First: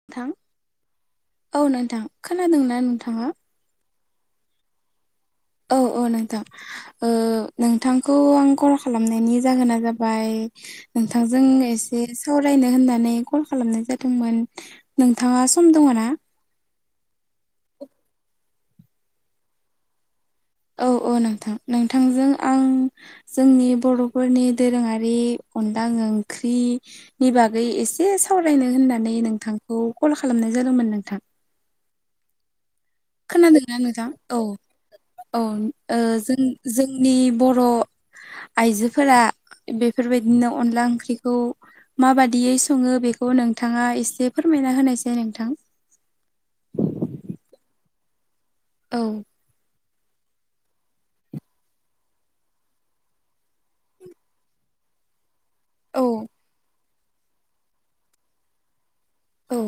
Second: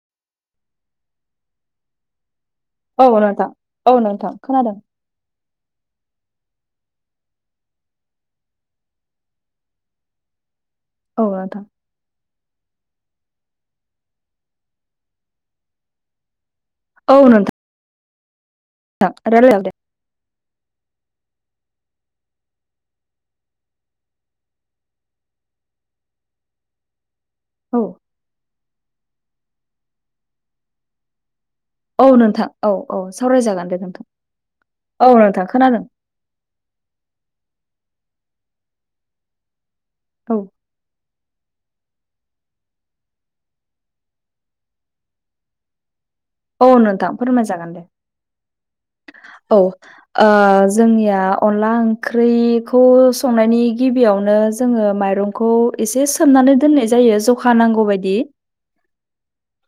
नोंथां औ नोंथां खोनादों ना? औ नोंथां औ नोंथां खोनादों। औ औ नोंथां नोंथांखौ आं कल खालामनायनि जाहोना जाबाय औ नोंथांजों नोंथां ए से सावरायनो होननानै कल खालामनाय जादोंमोन। नोंथाङा सम दङ ना? औ नोंथां। [unintelligible] औ औ नोंथां नोंथांजों आं जोंनि बर'फोरनि दोरोङारि अनला ओंख्रि नि बागै औ बागै एसे सावरायनो होननानै नोंथांखौ कल खालामनाय जादोंमोन नोंथां। औ नोंथां औ औ सावरायजागोन खोनादोंना दे नोंथां औ औ नोंथां खोनादों। ओ जों जोंनि बर' आइजोफोरा औ बेफोरबायदिनो अनला ओंख्रिखौ माबादियै सङो बेखौ नोंथाङा एसे फोरमायना होनोसै नोंथां। औ नोंथां फोरमायजागोन दे औ। औ जोंनिया अनला ओंख्रिखौ संनायनि गिबियावनो जोङो माइरं खौ एसे औ सोमनानै दोननाय जायो जखा नांगौ बायदि औ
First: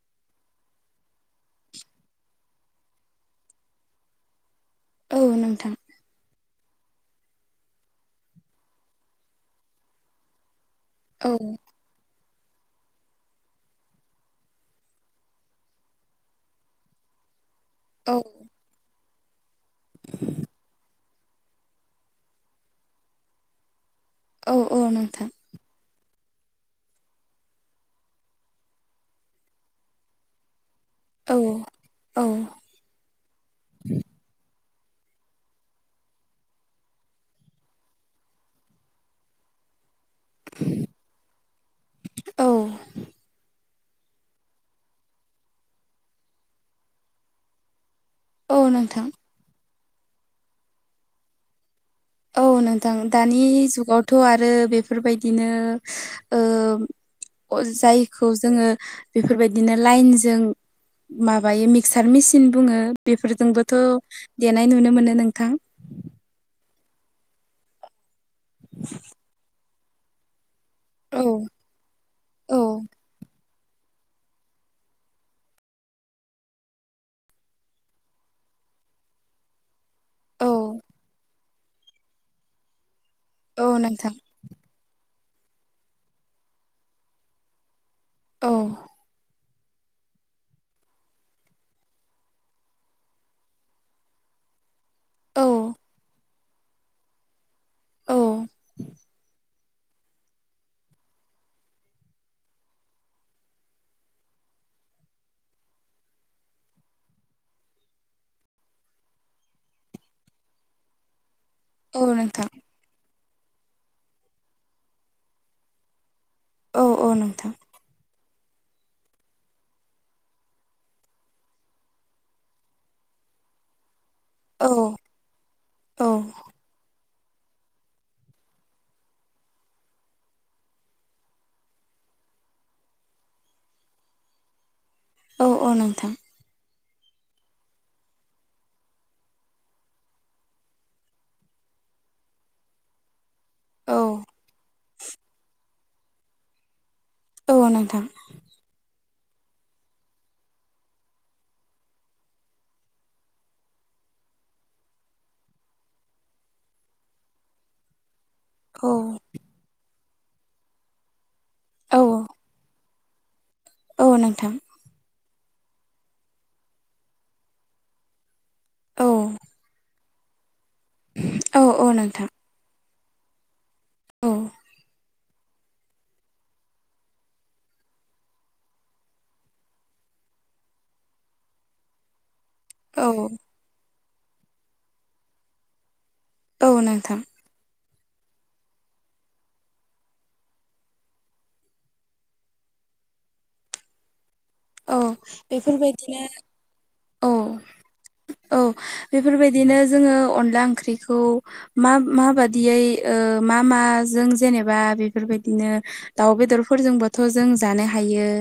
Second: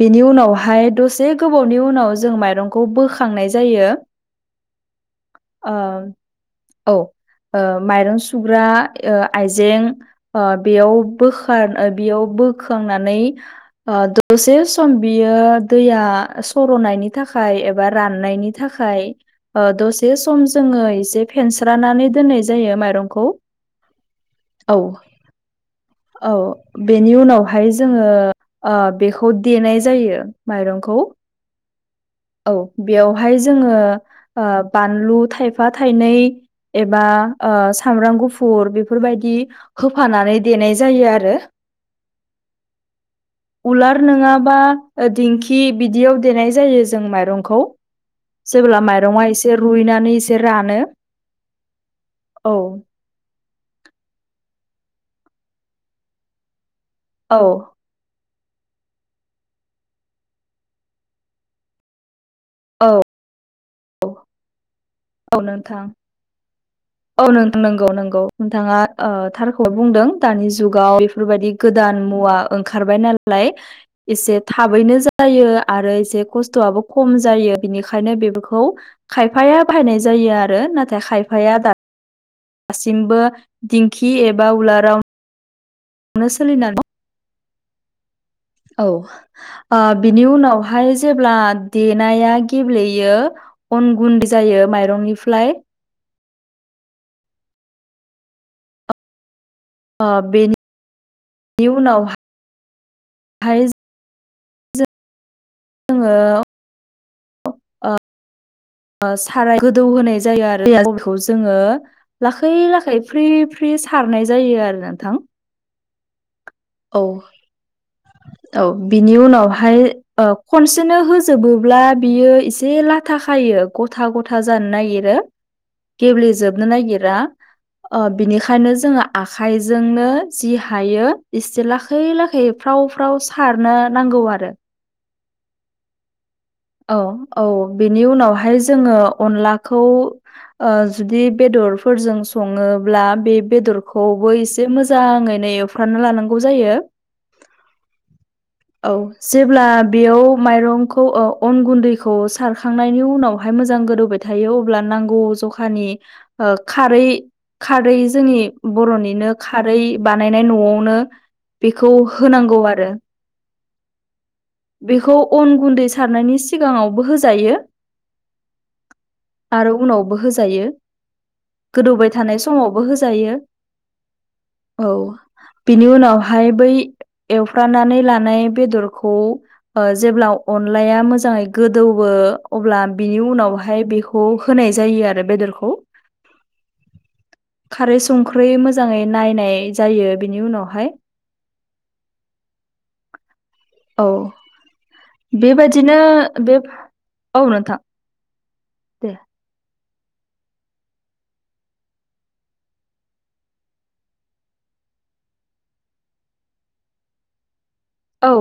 बेनि उनावहाय दसे गोबावनि उनाव जों माइरंखौ बोखांनाय जायो। औ नोंथां ओं औ माइरं सुग्रा आइजें बा बेयाव औ बोखार बेयाव बोखांनानै आ दसे सम बियो दैया सर'नायनि थाखाय एबा औ राननायनि थाखाय दसे सम जोङो एसे फेनस्रानानै दोननाय जायो माइरंखौ। औ औ नोंथां। औ बेनि उनावहाय जोङो बेखौ देनाय जायो माइरंखौ औ-औ बेयावहाय जोङो बानलु थायफा थायनै एबा सामब्राम गुफुर बेफोरबायदि होफानानै देनाय जायो आरो। औ उलार नङाबा दिंखि बिदियाव देनाय जायो जों माइरंखौ औ जेब्ला नोंथां माइरङा एसे रुइनानै एसे रानो औ नोंथां दानि जुगावथ' आरो बेफोरबायदिनो औ ओ [unintelligible] खौ जोङो बेफोरबायदिनो लाइनजों माबायो मिक्सार मिसिन बुङो औ बेफोरजोंबोथ' देनाय नुनो मोनो नोंथां। औ नंगौ-नंगौ नोंथाङा थारखौ बुंदों। दानि जुगाव औ बेफोरबायदि गोदान मुवा औ ओंखारबाय नालाय एसे थाबैनो जायो आरो एसे खस्थ'आबो खम जायो बिनिखायनो बेफोरखौ खायफाया बाहायनाय जायो आरो औ नाथाय खायफाया दासिमबो औ नोंथां दिंखि एबा उलाराव नो सोलिना दं। औ औ बिनि उनावहाय जेब्ला देनाया गेब्लेयो अन गुन्दै जायो माइरंनिफ्राय [inaudible] औ बेनि उनावहाय जोङो साराय गोदौ होनाय जायो आरो अनखौ जोङो औ नोंथां लाखै लाखै फ्रि फ्रि सारनाय जायो आरो नोंथां। औ औ बिनि उनावहाय खनसेनो होजोबोब्ला बियो एसे लाथा खायो। गथा गथा औ जानो नागिरो औ गेब्लेेजोबनो नागिरा बिनिखायनो जोङो आखाइजोंनो जि हायो एसे लाखै लाखै फ्राव फ्राव सारनो नांगौ आरो। औ औ नोंथां औ औ बेनि उनावहाय जोङो अनलाखौ जुदि बेदरफोरजों सङोब्ला बे औ बेदरखौबो एसे मोजाङैनो ए फ्रामना लानांगौ जायो। औ नोंथां। औ जेब्ला बेयाव माइरंखौ औ अन गुन्दैखौ सारखांनायनि उनावहाय मोजां गोदौबाय थायो अब्ला नांगौ जखानि खारै खारै जोंनि औ बर'निनो खारै बानायनाय न'आवनो बेखौ औ होनांगौ आरो औ नोंथां बेखौ अन गुन्दै सारनायनि सिगाङावबो होजायो औ आरो उनावबो होजायो औ औ गोदौबाय नोंथां थानाय समावबो होजायो। औ औ बिनि उनावहाय बै एवफ्रानानै लानाय बेदरखौ जेब्ला अ अनलाया मोजांयै गोदौयो अब्ला औ बिनि उनाहाय हाय बेखौ होनाय जायो आरो बेदरखौ औ नोंथां खारै संख्रै मोजाङै नायनाय जायो बेनि उनावहाय औ औ बेबादिनो बेफोरबायदिनो बे औ नोंथां औ दे बेफोरबायदिनो जोङो अनला ओंख्रिखौ मा माबादियै मा माजों जेनेबा बेफोरबायदिनो दाउ बेदरफोरजोंबोथ' जों जानो हायो औ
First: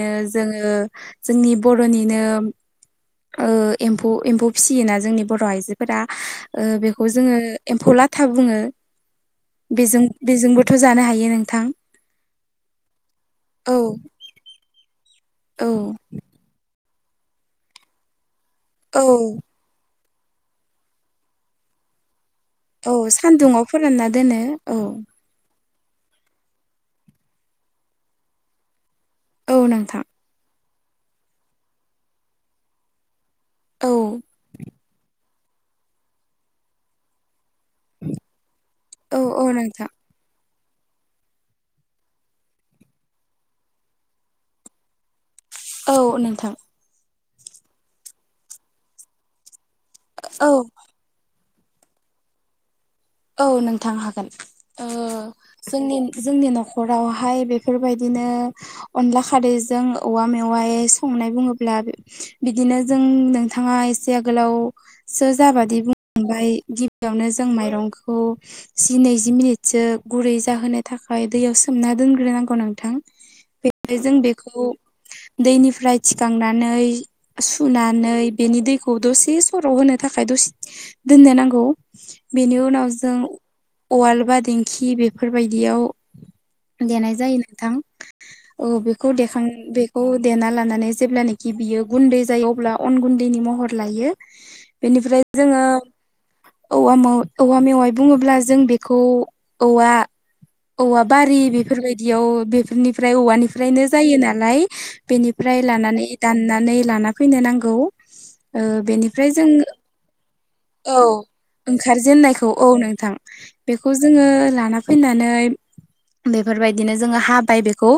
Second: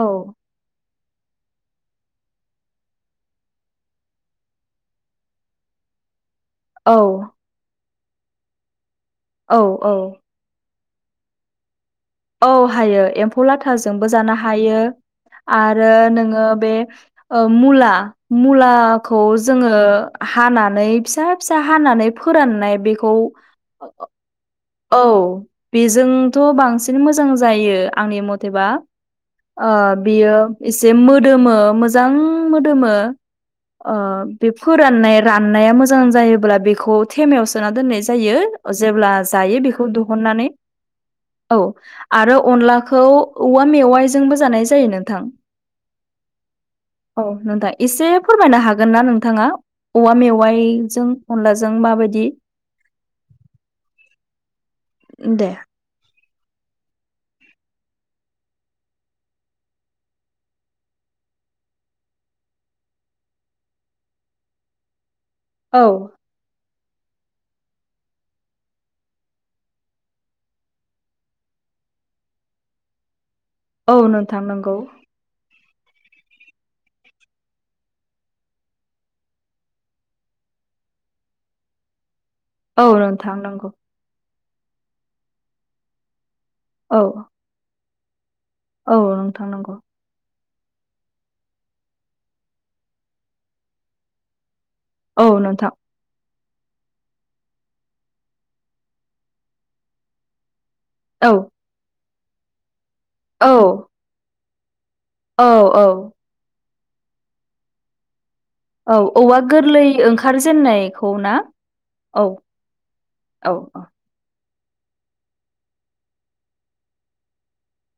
औ जों जोंनि बर'निनो एम्फौ एम्फौ फिसियोना जोंनि बर' आइजोफोरा औ बेखौ जोङो एम्फौ लाथा बुङो औ औ बेजों बेजोंबोथ' जानो हायो नोंथां औ हायो एम्फौ औ लाथाजोंबो जानो हायो औ आरो नोङो बे मुला औ मुलाखौ जोङो हानानै फिसा फिसा हानानै फोराननाय औ बेखौ सानदुङाव फोरानना दोनो औ औ बेजोंथ' बांसिन मोजां जायो आंनि मथेबा औ नोंथां बियो एसे मोदोमो मोजां मोदोमो औ बे फोराननाय राननाया मोजां जायोब्ला बेखौ थेमायाव सोना दोननाय जायो जेब्ला औ औ जायो बेखौ नोंथां दिहुननानै औ आरो अनलाखौ औवा मेवाइजोंबो जानाय जायो नोंथां औ नोंथां औ नोंथां एसे फोरमायनो हागोन ना नोंथाङा औवा औ मेवाइजों अनलाजों माबायदि औ नोंथां हागोन दे जोंनि जोंनि न'खरावहाय बेफोरबायदिनो अनला खारैजों औवा मेवाय संनाय बुङोब्ला बिदिनो जों नोंथाङा एसे आगोलाव सो जाबादि औ बुंलांबाय गिबियावनो जों माइरंखौ जि नैजि मिनिटसो गुरै जाहोनो थाखाय दैयाव सोमना दोनग्रोनांगौ नोंथां औ बे जों नोंथां बेखौ नंगौ दैनिफ्राय थिखांनानै सुनानै बेनि दैखौ दसे सराव होनो थाखाय दसे दोननो नांगौ बेनि उनाव जों थांनांगौ उवाल बा दिंखि बेफोरबायदियाव औ देनाय जायो नोंथां औ बेखौ देखां नोंथां नंगौ बे खौ देना लानानै जेब्लानखि बियो गुन्दै जायो अब्ला अन गुन्दैनि महर लायो बेनिफ्राय औ नोंथां जोङो औा मेवाइ बुङोब्ला जों बेखौ औवा औवा औ बारि बेफोरबायदियाव बेफोरनि ओमफ्राय औ औवानिफ्रायनो जायो नालाय औ बेनिफ्राय औ लानानै दाननानै लाना फैनो नांगौ बेनिफ्राय जों ओंखार जेननाय औ ओंखारजेेननायखौ औ नोंथां औ बेखौ जोङो लाना फैनानै बेफोरबायदिनो जोङो हाबाय बेखौ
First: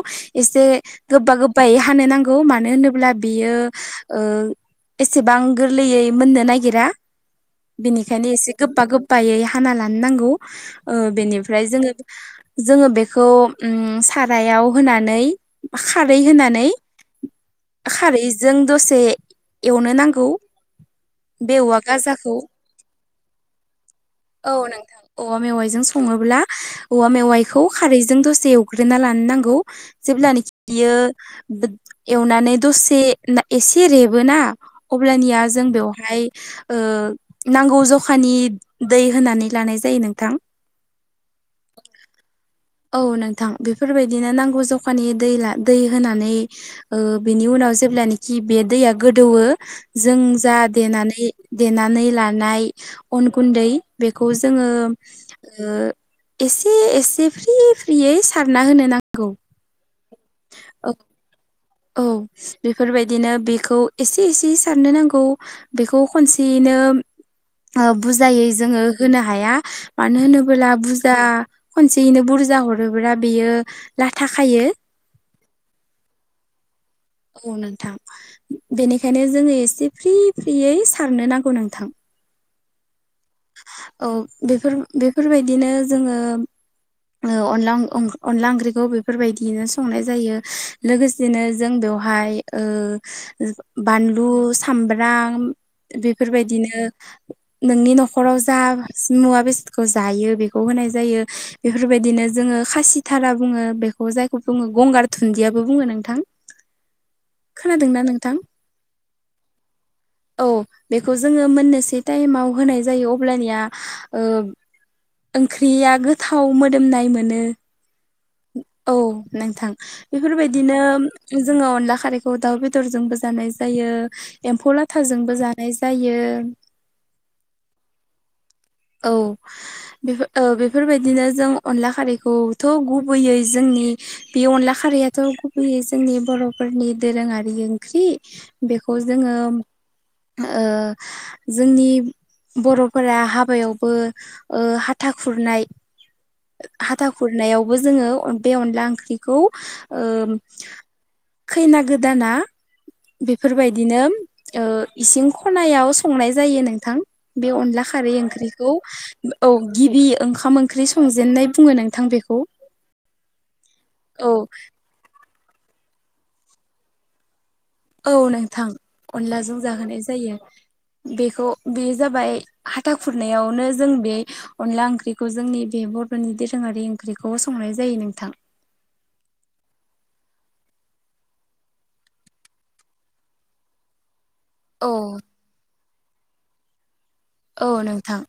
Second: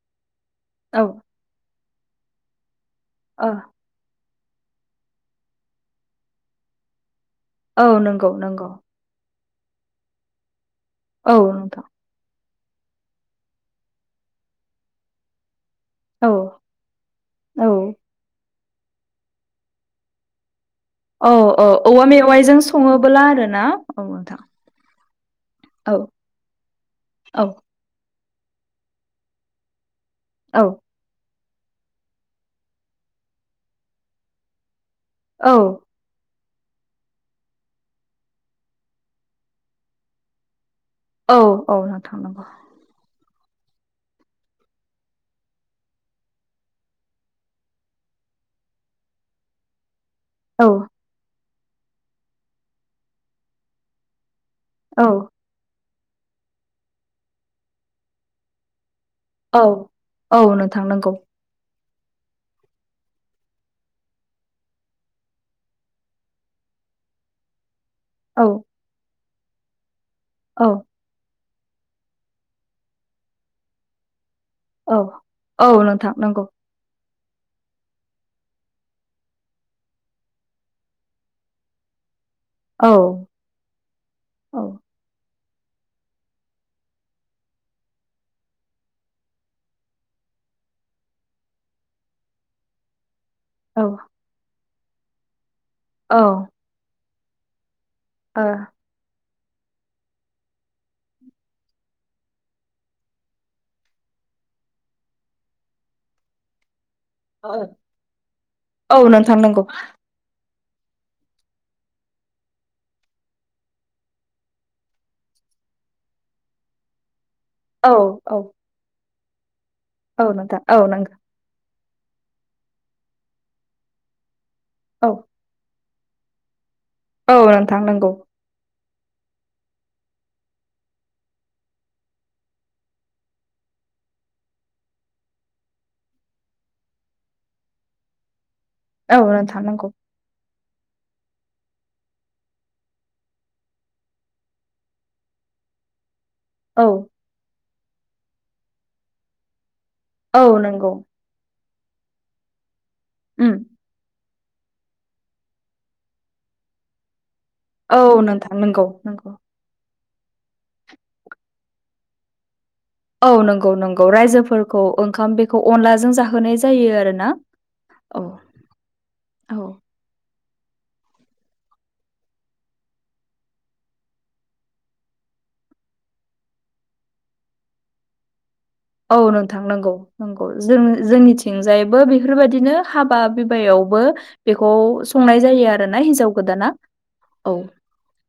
एसे औ गोबा गोबायै हानो नांगौ मानो होनोब्ला औ बियो एसेबां गोरलैयै मोननो नागिरा औ नंगौ बेनिखायनो एसे नंगौ गोबा गोबायै हाना लानो नांगौ औ बेनिफ्राय नोंथां जोङो जोङो बेखौ सारायाव होनानै खारै औ होनानै औ खारैजों दसे एवनो नांगौ औ बे औ औवा गाजाखौ मेवाइजों सङोबोला आरो ना औ नोंथां नोंथां औवा मेवाइजों औ सङोब्ला औवा औ मेवाइखौ खारैजों दसे एवग्रोना लानो नांगौ जेब्लानाखि औ बियो एवनानै दसे एसे रेबोना अब्लानिया औ जों बेयाव हाय नांगौ जखानि दै होनानै लानाय जायो नोंथां औ औ नोंथां नांगौ औ नोंथां बेफोरबायदिनो नांगौ जखानि दैला दै होनानै ओ बिनि उनाव जेब्लानाखि बे दैया गोदौओ जों जा औ दे देनानै लानाय अन गुन्दै बेखौ जोङो औ एसे एसे फ्रि फ्रियै सारना होनो नांगौ औ औ औ नोंथांनांगौ औ बेफोरबायदिनो बेखौ एसे एसे सारनो नांगौ बेखौ खनसेयैनो बुजायै औ जोङो होनो हाया मानो औ होनोब्ला जाा खनसेयैनो बुरजा हरोब्ला बेयो लाथाखायो औ औ नोंथां नंगौ औ नोंथां बेनिखायनो जोङो एसे फ्रि फ्रियै सारनो नांगौ नोंथां औ औ बेफोर बेफोरबायदिनो जोङो अन अनला ओंख्रिखौ बेफोरबायदिनो संनाय जायो लोगोसे बिदिनो जों बेवहाय औ बानलु सामब्राम औ ओ बेफोरबायदिनो नोंनि न'खर नखराव जा मुवा बेसादखौ जायो बेखौ होनाय जायो बेफोरबायदिनो जोङो खासिथारा बुङो बेखौ जायखौ बुङो गंगार थुुनन्दियाबो बुङो नोंथां खोनादोंना नोंथां औ नोंथां नंगौ औ बेखौ जोङो मोननैसो टाइमाव होनाय जायो अब्लानिया ओ ओंख्रिया गोथाव मोदोमनाय मोनो औ औ औ नोंथां औ नोंथां बेफोरबायदिनो औ नंगौ जोङो अनला खारैखौ दाउ बेदरजोंबो जानाय जायो एम्फौ औ लाथाजोंबो जानाय नाय जायो औ नोंथां नंगौ औ बेओ बेफोरबायदिनो जों अनला खारैखौथ' गुबैयै जोंनि बे अनला खारैयाथ' गुबैयै जोंनि बर'फोरनि दोरोङारि ओंख्रि। बेखौ औ जोङो नोंथां नंगौ ओ जोंनि बर'फोरा हाब बायावबो ओ हाथा खुरनाय औ हाथा खुर खुरनायावबो जोङो बे अनला ओंख्रिखौ ओ औ नंगौ खैना गोदाना उम बेफोरबायदिनो ओ इसिं खनायाव संनाय जायो नोंथां बे अनला औ खारै नोंथां ओंख्रिखौ नंगौ नंगौ औ गिबि ओंखाम ओंख्रि संजेन्नाय बुङो नोंथां बेखौ औ नंगौ नंगौ औ रायजोफोरखौ ओंखाम बेखौ अनलाजों जाहोनाय जायो आरो ना। औ नोंथां अनलाजों जाहोनाय जायो। बेखौ बेयो जाबाय हाथा खुरनायावनो जों बे अनला ओंख्रिखौ जोंनि बे बर'नि दोरोङारि ओंख्रिखौ संनाय जायो नोंथां। औ नोंथां नोंगौ। नंगौ जों जोंनिथिंजायबो बेफोरबायदिनो हाबा बिबायावबो बेखौ औ संनाय जायो आरो ना हिन्जाव गोदाना औ नोंथां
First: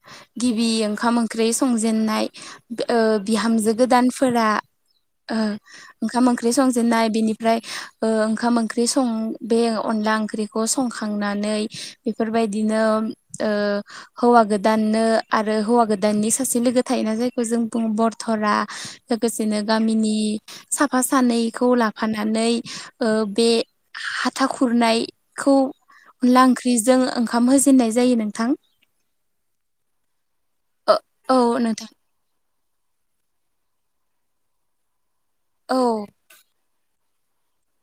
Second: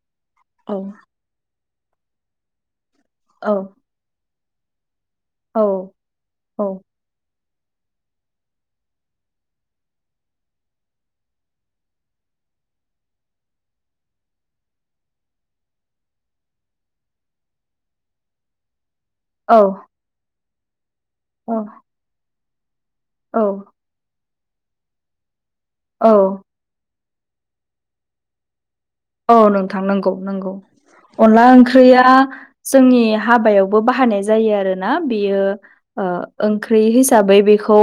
गिबि औ ओंखाम ओंख्रि संजेेननाय ओ औ बिहामजो गोदानफोरा ओ औ ओंखाम ओंख्रि औ संजेन्नाय बिनि ओमफ्राय ओ ओंखाम ओंख्रि सं बे अनला ओंख्रिखौ संखांनानै बेफोरबायदिनो ओ हौवा गोदाननो आरो हौवा गोदाननि सासे लोगो थायोना जायखौ जों बुङो बरथरा। लोगोसेनो औ गामिनि साफा सानैखौ लाफानानै ओ औ बे हाथा खुरनायखौ औ अनला ओंख्रिजों ओंखाम होजेनन्नाय जायो नोंथां। औ नोंथां नंगौ नंगौ। औ अनला नोंथां ओंख्रिया जोंनि हाबायावबो बाहायनाय जायो आरोना बेयो औ ओ ओंख्रि हिसाबै बेखौ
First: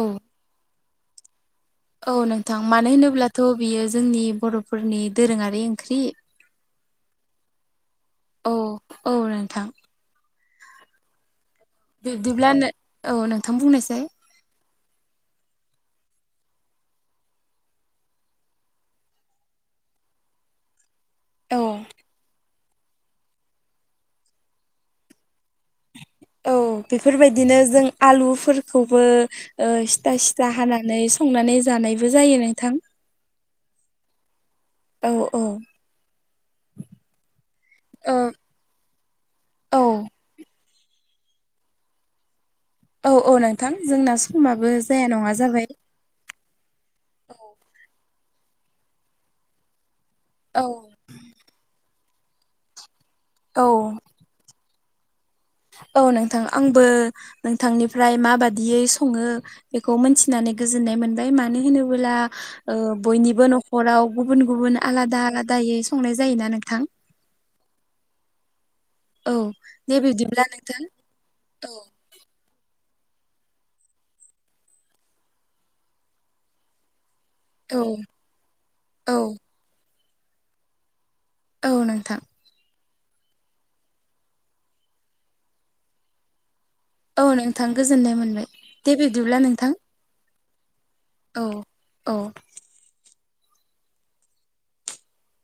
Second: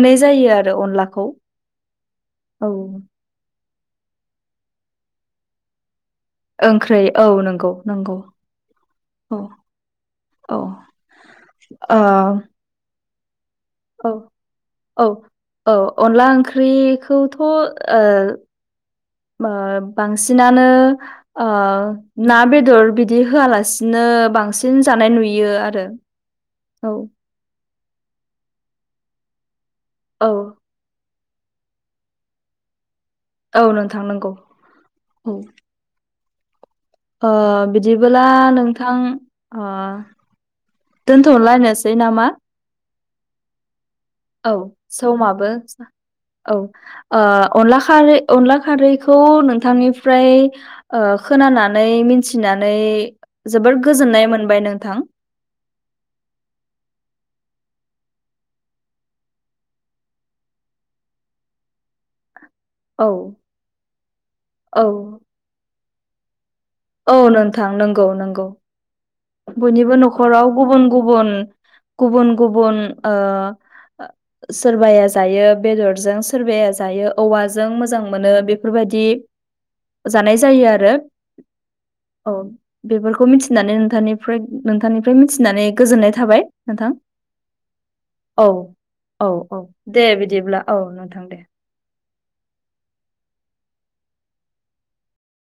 औ जायो आरो अनलाखौ। औ नोंथां औ मानो होनोब्लाथ' बियो जोंनि बर'फोरनि दोरोङारि ओंख्रि। ओंख्रै औ नंगौ नंगौ औ औ। औ। ओ बिबदिब्ला औ नोंथां बुंनायसाय। औ औ औ अनला ओंख्रिखौथ'ओ ओ बांसिनानो ओ औ ना बेदर बिदि होआलासे नो बांसिन जानाय नुयो आरो। औ बेफोरबायदिनो जों आलुफोरखौबो सिथा औ सिथा हानानै संनानै जानायबो जायो नोंथां औ नोंथां नंगौ औ औ। [inaudible] ओ औ बिदिबोब्ला नोंथां ओ दोन्थ'नोलायनोसै नामा? औ औ नोंथां जोंना औ समाबो जाया नङा समाबो जाबाय औ ओ अनला खारै अनला खारैखौ नोंथांनिफ्राय औ ओ खोनानानै मिथिनानै जोबोर औ गोजोननाय मोनबाय नोंथां। औ नोंथां आंबो नोंथांनिफ्राय माबादियै सङो बेखौ मोनथिनानै गोजोननाय मोनबाय मानो होनोब्ला ओ औ बयनिबो न'खराव गुबुन गुबुन औ आलादा आलादायै संनाय जायोना नोंथां। औ नोंथां नंगौ नंगौ। औ बयनिबो दे बिब्दिब्ला न'खराव गुबुन नोंथां गुबुन औ गुबुन गुबुन ओ सोरबाया जायो बेदरजों सोरबाया जायो औवा जों औ मोजां मोनो बेफोरबायदि औ जानाय जायो आरो। औ नोंथां। औ बेफोरखौ मिथिनानै नोंथांनिफ्राय नोंथांनिफ्राय मिथिनानै गोजोननाय थाबाय नोंथां। औ नोंथां गोजोननाय मोनबाय औ दे औ बिदिब्ला औ नोंथां। दे बिदिब्ला औ नोंथां। दे औ औ